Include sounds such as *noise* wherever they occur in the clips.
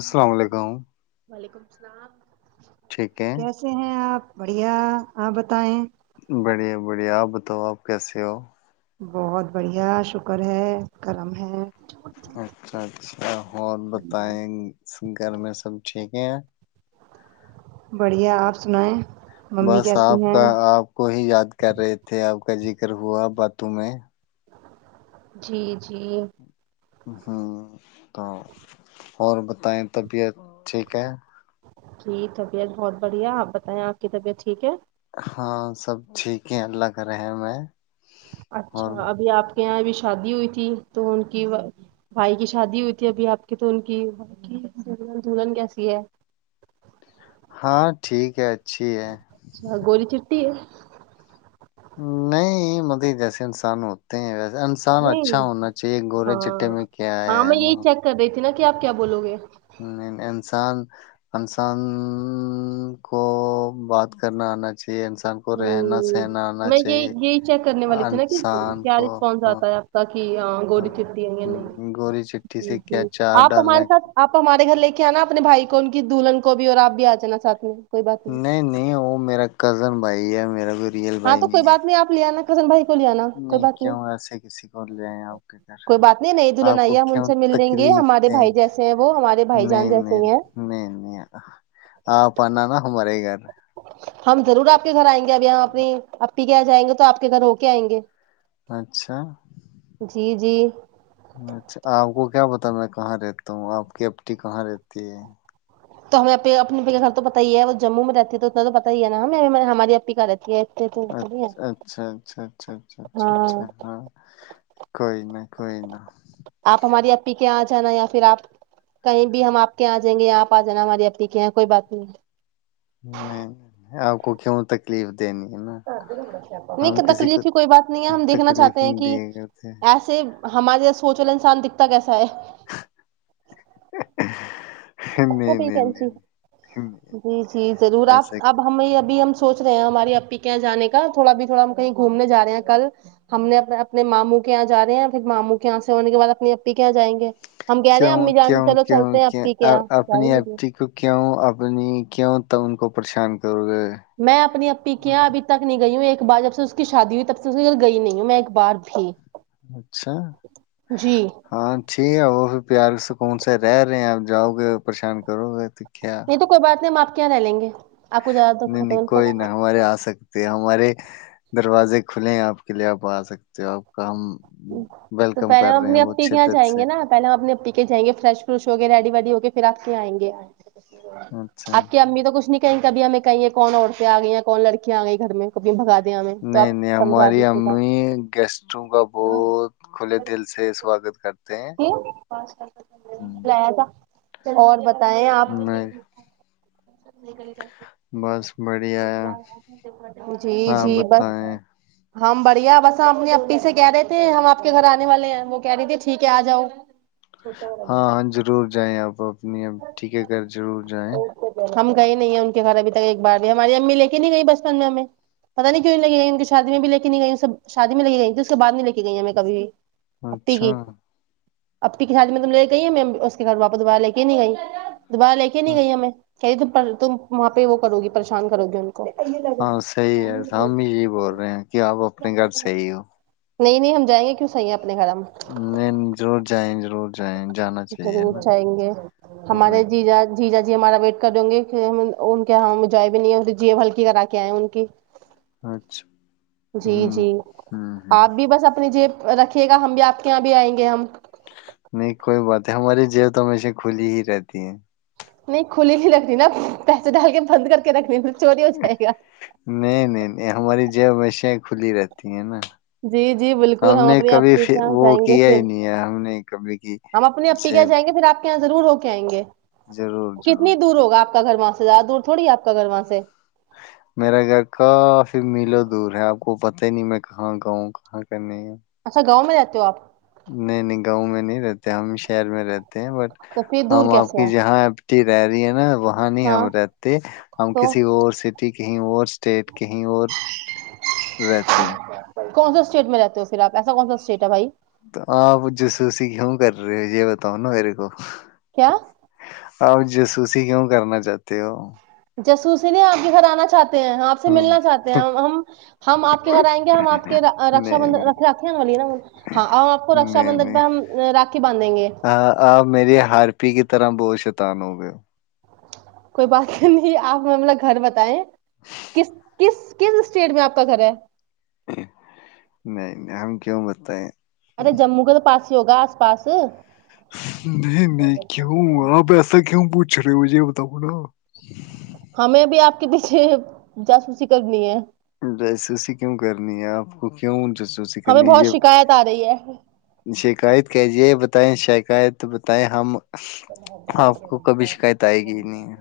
السلام علیکم ٹھیک *inaudible* ہے کیسے ہیں آپ بڑھیا آپ بتائیں بڑھیا بڑھیا آپ بتاؤ آپ کیسے ہو بہت بڑھیا شکر ہے کرم ہے اچھا اچھا اور بتائیں گھر میں سب ٹھیک *inaudible* بڑھیا آپ سنائیں بس آپ کا آپ کو ہی یاد کر رہے تھے آپ کا ذکر ہوا باتوں میں جی جی ہوں تو اور بتائیں طبیعت ٹھیک ہے جی طبیعت بہت بڑھیا آپ بتائیں آپ کی طبیعت ٹھیک ہے ہاں سب ٹھیک ہے اللہ کر رہے میں اچھا ابھی آپ یہاں ابھی شادی ہوئی تھی تو ان کی بھائی کی شادی ہوئی تھی ابھی آپ کی تو ان کی کی دن دلہن کیسی ہے ہاں ٹھیک ہے اچھی ہے اچھا *unintelligible* نہیں مت جیسے انسان ہوتے ہیں ویسے انسان اچھا نہیں ہونا چاہیے گورے چٹے ہاں میں کیا آیا ہاں ہے میں نا یہی چیک کر رہی تھی نا کہ آپ کیا بولو گے انسان انسان کو بات کرنا آنا چاہیے انسان کو رہنا ہوں، سہنا آنا میں یہ چاہیے یہی چیک کرنے والی تھی نا کہ انسان کیا کو رسپانس ہاں آتا ہے آپ کا ہاں گوڈی چٹی نہیں ج ہوں، گوری چٹھی سے جی کیا چار آپ ہمارے ڈالنا ساتھ کیا؟ آپ ہمارے گھر لے کے کیا نا اپنے بھائی کو ان کی دلہن کو بھی اور آپ بھی آ جانا سھ میں کوئی بات نہیں نہیں وہ میرا کزن بھائی ہے *unintelligible* ہاں تو کوئی بات نہیں آپ لے آناا *inaudible* نہیں کیوں ایسے کسی کو لےائ آپ کے گھر کوئی بات نہیں نئی دلہن آپ کو آئی ہے ہم ان کیوں سے مل لیں گے تکلیف ہمارے دیں بھائی جیسے ہیں وہ ہمارے بھائی جان نہیں جیسے نہیں ہی ہیں نہیں نہیں آپ آنا نا ہمارے گھر *inaudible* ہم ضرور آپ کے گھر آئیں گے ابھی یہاں اپنی پ کیا جائیں گے تو آ کے گھر ہو کے آئیں گے اچھا *inaudible* اچھا آپ کو کیا پتا میں کہاں رہتا ہوں آپ کی آپی کہاں رہتی ہے تو ہمیں اپنے آپی کا گھر تو پتا ہی ہے وہ جموں میں رہتی ہے تو اتنا تو پتا ہی ہے نا ہم ہماری آپی کہاں رہتی ہے تو تھوڑی اچھ ہے اچھا اچھا اچھا اچھا اچھا اچھا ہاں کوئی ن کوئی نہ آپ ہماری اپی کے یہاں جانا یا پھر آپ کہیں بھی ہم آپ کے یہاں آ جائیں گے یا آپ آ جانا ہماری اپی کے یہاں کوئی بات نہیں ہے تو کیوں ہو تکلیف دینی ہے نا ہم کسی کو تکلیف کی کوئی بات نہیں ہے ہم دیکھنا تکلیف چاہتے ہیں نہیں کہ دیا کرتے ہیں۔ ایسے ہمارے سوچ والا انسان دکھتا کیسا ہے *inaudible* وہ نہیں نہیں بھیی نہیں نہیں، جی جی ضرور آپ ایسا اب ہمیں ابھی ہم سوچ رہے ہیں ہماری اپپی کے یہاں جان کا تھوڑا بھی تھوڑا ہم کہیں گھومنے جا رہے ہیں کل ہم نے اپنے ماموں کے یہاں جا رہے ہیں پھر ماموں کے یہاں سے ہونے کے بعد اپنی اپپی کے یہاں جائیں گے ہم کہہ رہے ہیں کیوں امی جان کیوں سے چلو کیوں چلتے ہیں کیوں کے یہاں جائیں اپنی گے اپی کو کیوں اپنی کیوں توان کو پریشان کرو گے با جب سے اس کی شادی ہوئی تب سے اس کے یہاں گئی نہیں ہوں میں ایک بار بھی اچھا جی نہیں ہاں ٹھیک ہے وہ بھی پیار سکون سے رہ رہے ہیں آپ جاؤ گے پریشان کرو گے کیا یہ تو کوئی بات نہیں معاف کیا رہ لیں گے آپ کو زیادہ دکھ نہیں ہے نہیں تو ان کا کوئی نہ ہمارے آ سکتے ہمارے دروازے کھلے ہیں آپ کے لیے آپ آ سکتے ہو آپ کم تو پہلے ہم اپنی اپی کے یہاں شدت جائیں سے گے نا پہلے ہم اپنی اپی کے جائیں گے فریش فروش ہو کے ریڈی ویڈی ہو کے پھر آپ کے یہاں ایںگے اچھا آپ کی اچھا۔ امی تو کچھ نہیں کہیں گی کبھی ہمیں کہیں کون عورتیں آ گیں کون لڑکیاں آ گئی گھر میں کبھی بھگا دیں ہمیں تو نہیں آپ نہیں سمجھا ہماری دیجیے گا امی گیسٹوں کا بہت کھلے دل سے سواگت کرتے ہیں *unintelligible* اور ہوں، بتا بتیں آپ میں بس بڑھیا ہے جی ہاں جی بس بتائیں ہم بڑھیا بس ہم اپنی اپی سے کہہ رہے تھے ہم آ پکے گھر آنے والے ہیں وہ کہہ رہی تھیں ٹھیک ہے آ جاؤ ہاں ہاں ضرور جائیں آپ اب ا اب ٹھیک ہے گ ضرور جائیں ہم گئے نہیں ہیں ان کے گھر ابھی تک ایک بار بھی ہماری امی لے نہیں گئی بچپن میں ہمیں پتا نہیں کیوں نہیں لگ گئییں ان کی شادی میں بھی لے کے نہیں گئییںب شادی میں لگی گئییں تھی اس کے بع نہیں لے کے گئییں ہمیں کبھی بھی اچھا اپپ کھلاڑی میں تم لے گئی ہے میں اس کے کھاپ دوبارہ لے کی نہیں آئی دوبارہ لے کے نہیں گئی ہمیں کہہے ت تم وہاں پہ وہ کرو گی پریشان کرو گی ان کو ہاں صحیح ہے ہم جی بول رہے ہیں کہ آپ اپنے گھر صحیح ہو نہیں ہم جائیں گے کیوں صحپ نہیں ضرور جائے ر *inaudible* رور جائیں گے وہی ہمارے جا جیرا ہمارا ویٹ کر دوں گے ان کےاں جوائے بھی نہیں جی ہلکی کرا کے آئے ان کی اچھا جی ہوں جی ہوں ہ آپ بھی بس اپنی جیب رکھھیے گا ہم بھی آپ کے یہاں بھی آئیں گے ہم نہیں کوئی بات ہے ہماری جیب تو ہمیشہ کھلی ہی رہتی ہے نہیں کھلی نہیں رکھنی نا پیسے ڈال کے بند کر کے رکھنی چوری ہو جائے گا نہیں نہیں نہیں ہماری جب وشیایں کھلی رہتی ہیں نا جی جی بالکل ہم نے اپنی آ کبھی کے فی- یہاں وہ جائیں گے کیا پھر ہی نہیں ہے ہم نے کبھی کی ہم اپنی اپی کے یہاں جائیں جیب گے پھر آپ کے یہاں ضرور ہو کہیں گے ضرور کتنی ضرور دور ضرور ہوگا آپ کا گھر وہاں زیاد دور تھوڑی ہے آپ کا گھر وہاں سے میرا گھر کافی میلر دور ہے آپ کو پت ہی نہیں میں کہاں گاؤں کہاں کرنے اچھا گاؤں میں جے ہو آپ نہیں نہیں گاؤں میں نہیں رہتے ہم شہر میں رہتے بٹ تو پھر دور ہم آپ کیسے کی ہے جہاں ا رہی ہے نا وہاں نہیں ہاں ہم رہتے ہم تو کسی اور سٹی کہیں اور اسٹیٹ کہیں اور رہتے کون سا اسٹیٹ میں رہتے ہو پھر اپ ایسا کون سا اسٹیٹ ہے بھائی تو آپ جاسوسی کیوں کر رہے ہو یہ بتاؤ نا میرے کو کیا اپ جاسوسی کیوں کرنا چاہتے ہو جاسوسی نہیں آپ کے گھر آنا چاہتے ہے آپ سے ہوں ملنا چاہتے ہیں ہم ہم آپ کے گھر آئیں گے ہم آپ کے رکاشا نہیں بندھن نہیں رکھے گ نا ہاں اور آپ کو رکشا نہیں بندھن پہ نہیں ہم راکھی باندھیں گے آ- آپ میری ہارپی کی طرح *inaudible* کوئی بات نہیں آپ اپنا گھر بتائے کس کس کس اسٹیٹ میں آپ کا گھر ہے نہیں نہیں ہم کیوں بتائے ارے جموں کے تو پاس بھی ہوگا آس پاس نہیں میں کیوں اپ ایسا کیوں پوچھ رہی ہوں مجھے یہ بتاؤ نا ہمیں بھی آپ کے پیچھے جاسوسی کرنی ہے جاسوسی کیوں کرنی ہے آپ کو کیوں جاسوسی ہمیں کرنی بہت ہے شکایت آ رہی ہے شکایت کیا ہے یہ بتائیں شکایت بتائیں ہم آپ کو کبھی شکایت آئے گی ہی نہیں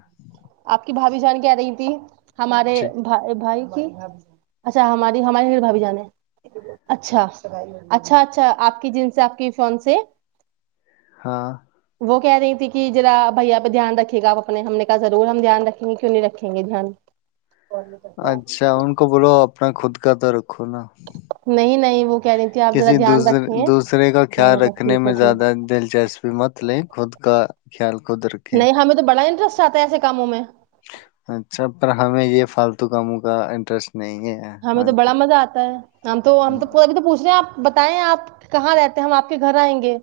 آپ کی بھا بھی جان کہ رہی تھی ہمارے جی بھائی بھائی اچھا ہماری ہمارے بھی بھابھی جان ہے اچھا اچھا اچھا آپ کی جن سے آپ کی فون سے ہاں وہ کہہ رہی تھی کہ ذرا بھیا پہ دھیان رکھے گا آپ اپنے ہم نے کہا ضرور ہم دھیان رکھیں گے کیوں نہیں رکھیں گے دھیان اچھا ان کو بولو اپنا خود کا تو ر نہیں نہیں وہ کہہ رہی تھی آپ ذرا کسی دھیان دوسرے رکھیں دوسرے کا میں خیال نے کہا رکھنے ٹھیک ہے میں ٹھیک زیادہ دلچسپی مت لے خود کا خیال خود رکھیں نہیں ہم تو بڑا انٹرسٹ آتا ہے ایسے کاموں میں اچھا پر ہمیں یہ فالتو کاموں کا انٹرسٹ نہیں ہے ہمیں تو آج بڑا تک مزہ آتا ہے ہم تو ہم تو ابھی تو پوچھ رہے ہیں آپ بتائیں آپ کہاں رہتے ہیں ہم آپ کے گھر آئیں گے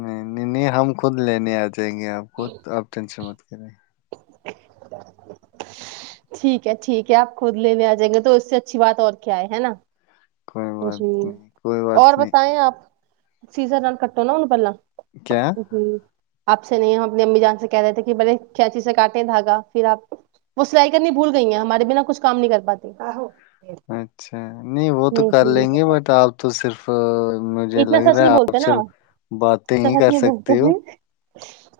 نہیں نہیں نہیں ہم خود لینے آ جاۓ گے آپ کو تو آپ ٹینشن مت لو *inaudible* ٹھیک ہے ٹھیک ہے آپ خود لینے آ جائیں گے تو اس سے اچھی بات اور کیا ہے ہے نا کوئی بات جی نہیں کوئی بات اور نہیں بتائیں آپ *inaudible* کیا جی آپ سے نہیں ہم اپنی امی جان سے کہہ رہے تھے کہ بلے کینچی سے کاٹیں دھاگا پھر آپ وہ سلائی کرنی بھول گئی ہیں ہمارے بنا کچھ کام نہیں کر پاتی اچھا نہیں وہ تو ہ کر جی لیں گے بٹ آپ تو صرف *inaudible* مجھے اتنا لگ سچ رہا ہے نہیں آپ بولتے نا صرف باتیں اتنا ہی سچ کر نہیں بولتے سکتے ہو ہیں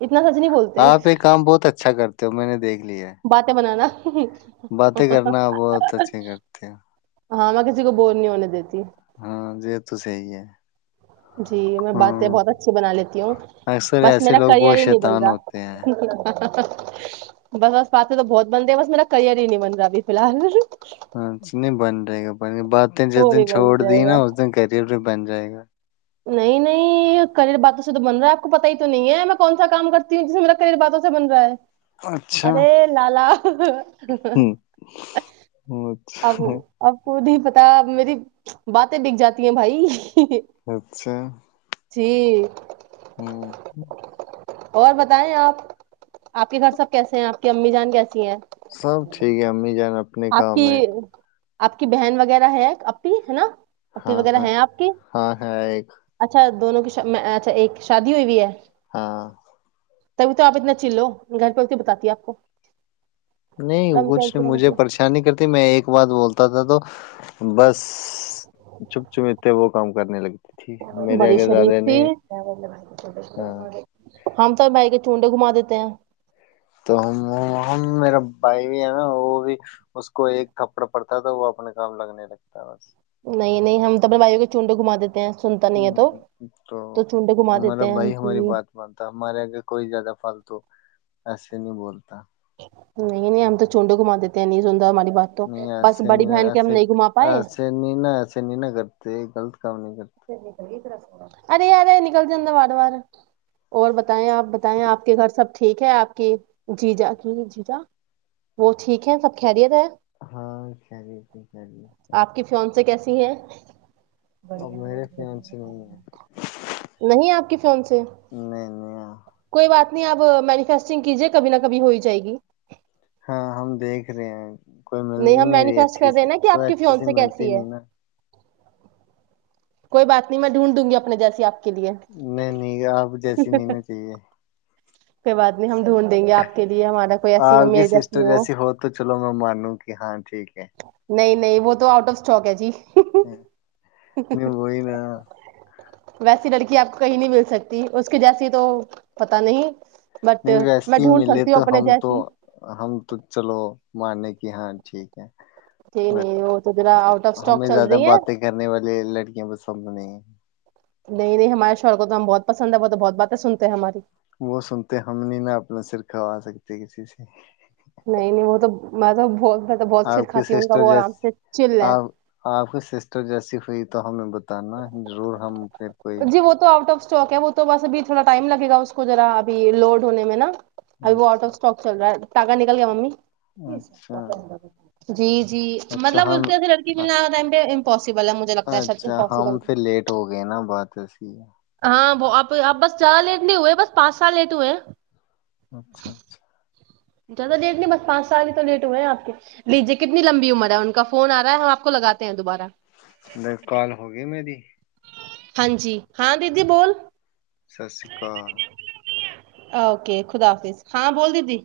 اتنا سچ نہیں بولتے آپ یہ کام بہت اچھا کرتے ہو میں نے دیکھ لیا باتیں *inaudible* باتیں کرنا بہت اچھے کرتے ہیں ہاں میں کسی کو بور نہیں ہونے دیتی ہمممم یہ تو صحیح ہے جی میں باتیں ہاں بہت اچھی بنا لیتی ہوں اکثر بس ایسے میرا لوگ کریئر بہت ہی نہیں بن شیطان ہوتے ہیں رہا بس بس باتیں تو بہت بنتے بس میرا کریئر ہی نہیں بن رہا ابھی فی الحال ہاں نہیں بن رہے گا پہ باتیں جس وہ دن بھی بن چھوڑ دی جائے نا گا اس دن کری بن جائے گا نہیں نہیں کرئر باتوں سے تو بن رہا ہے آپ کو پتا ہی تو نہیں ہے میں کون سا کام کرتی ہوں جسے میرا کرئر باتوں سے بن رہا ہے اچھا ارے لالا ہ اب اچھا اب کو نہیں پتا میری باتیں بک جاتی ہیں بھائی اچھا جی *inaudible* اور بتائیں آپ آپ کے گھر سب کیسے ہیں آپ کی امی جان کیسے سب ٹھیک ہے امی جانا آپ کے آپ کی بہن وغیرہ ہے آپ کی ہے نا ای ہاں وغیرہ ہاں ہیں آپ کے ہاں ہے ایک اچھا دونوں کی شا اچھا ایک شادی ہوئی بھی ہے ہاں تبھی تو آپ اتنا چل ہو گھر پہ آ کے بتاتی ہے آپ کو نہیں اللہ میں کچھ نہیں مجھے کیا پریشانی کر میں ایک بات بولتا تھا تو بس چپ چپتے وہ کام کرنے لگی بڑی شریف تھی ہاں ہم تو بھائی کے چونڈے گھما دیتے ہیں تو ہم ہم میرا بھائی بھی ہے نہ وہ بھی اس کو ایک تھپڑ پڑتا تو وہ اپنے کام لگنے لگتا بس نہیں نہیں ہم تو اپنے بھائیوں کے چونڈوں گھما دیتے ہیں سنتا نہیں ہے تو ہممم تو چونڈے گھما ہمارا دیتے ہیں بھائی جی ہماری بات مانتا ہمارے آگے کوئی زیادہ فالتو ایسے نہیں بولتا نہیں نہیں ہم تو چونڈ گ ماتتے ہیں ن سور م نہیں آس نہیں ن پائے اس نہیں ناس نہیں نگر تو غلط کام نہیں کرتے سی سر یہ طر *unintelligible* ارے یارے نکل جد بار بار اور بتائیں آپ بتائیں آپ کے گھر سب ٹھیک ہے آپ کی جی جا کی جی جا وہ ٹھیک ہے سب خیریت ہے ہاں خری سے خری ت ہے بڑھیا میرے فن سے نہیں ہے نہیں آپ کی فیونسے نہیں نہیں تنی آپ مینفیسٹنگ کیجیے کبھی نہ کبھی ہو ہی جائے گی ہاں ہم دیکھ رہے ہیں کوئی مل ہم نہیں رہی مینیفیسٹ اچھی کر رہے سی ہیں نا کہ کوئی آپ کی اچھی سی فیونسے ملتی کیسی ہے نہیں نا کوئی بات نہیں میں ڈھونڈوں گی اپنے جیسی آپ کو نہیں نہیں آپ جیسی نینا چاہیے کوئی بات نہیں ہم ڈھونڈ دیں گے آپ کے لیے ہمارا کوئی ایسی آپگ میرے سسٹر جیسی ہو تو چلو میں مانوں کہ ہاں ٹھیک ہے نہیں نہیں وہ تو آؤٹ آف اسٹواک ہے جی ہاں نہیں وہئی نا ویسی لڑکی آپ کو کہیں نہیں مل سکتی اس کے جیسی تو پتا نہیں بٹ نہیں ویسے میں ہی ڈھونڈ ملے سکتی ہوں تو اپنے ہم تو جیسی ہم تو چلو مانے کہ ہاں ٹھیک ہے جی ب نہیں وہ تو ذرا آؤٹ آف اسٹاک ہمیں چل زیادہ رہی ہے باتیں کرنے والے لڑکیاں بس س *unintelligible* نہیں نہیں ہمارے شوہر کو تو ہم بہت پسند ہے وہ تو بہت باتیں سنتے ہیں ہماری وہ سنتے ہم نہیں نا اپنا سر کھوا سکتے کسی سے نہیں نہیں وہ تو میں تو ب آپ کی سسٹر جی چل ہے آپ آپ کی سسٹر جیسی ہوئی تھی تو ہمیں ب جی وہ تو آؤٹ آف اسٹاک ہے وہ تو بس اب۔ تھوڑا ٹائم لگے گا اس کو ذرا ابھی لوڈ ہونے میں نا۔ ابھی وہ آوٹ اچھا آف اسٹاک چل رہا ہے نا۔ تاگہ نکل گیا ممی۔ اچھا جی جی اچھا مطلب اس ہم جیسی لڑکی میں *unintelligible* بلا مجھے لگتا ہے سب اچھا *unintelligible* ہم پھر لیٹ ہو گئے نا بات۔ س ہے *inaudible* ہاں وہ اپ بس زیادہ لیٹ نہیں ہوئے بس پانچ سال لیٹ ہوئے ہیں۔ اچھا اچھا۔ زیادہ لیٹ نہیں بس پانچ سال ہی تو لیٹ ہوئے ہیں آپ کے لیجیے کتنی لمبی عمر ہے ان کا فون آ رہا ہے ہم آپ کو لگاتے ہیں دوبارہ۔ د کال ہوگی میری۔ ہاں جی ہاں دیدی بول۔ سسری کال۔ اوکے خدا حافظ ہاں بول دیدی۔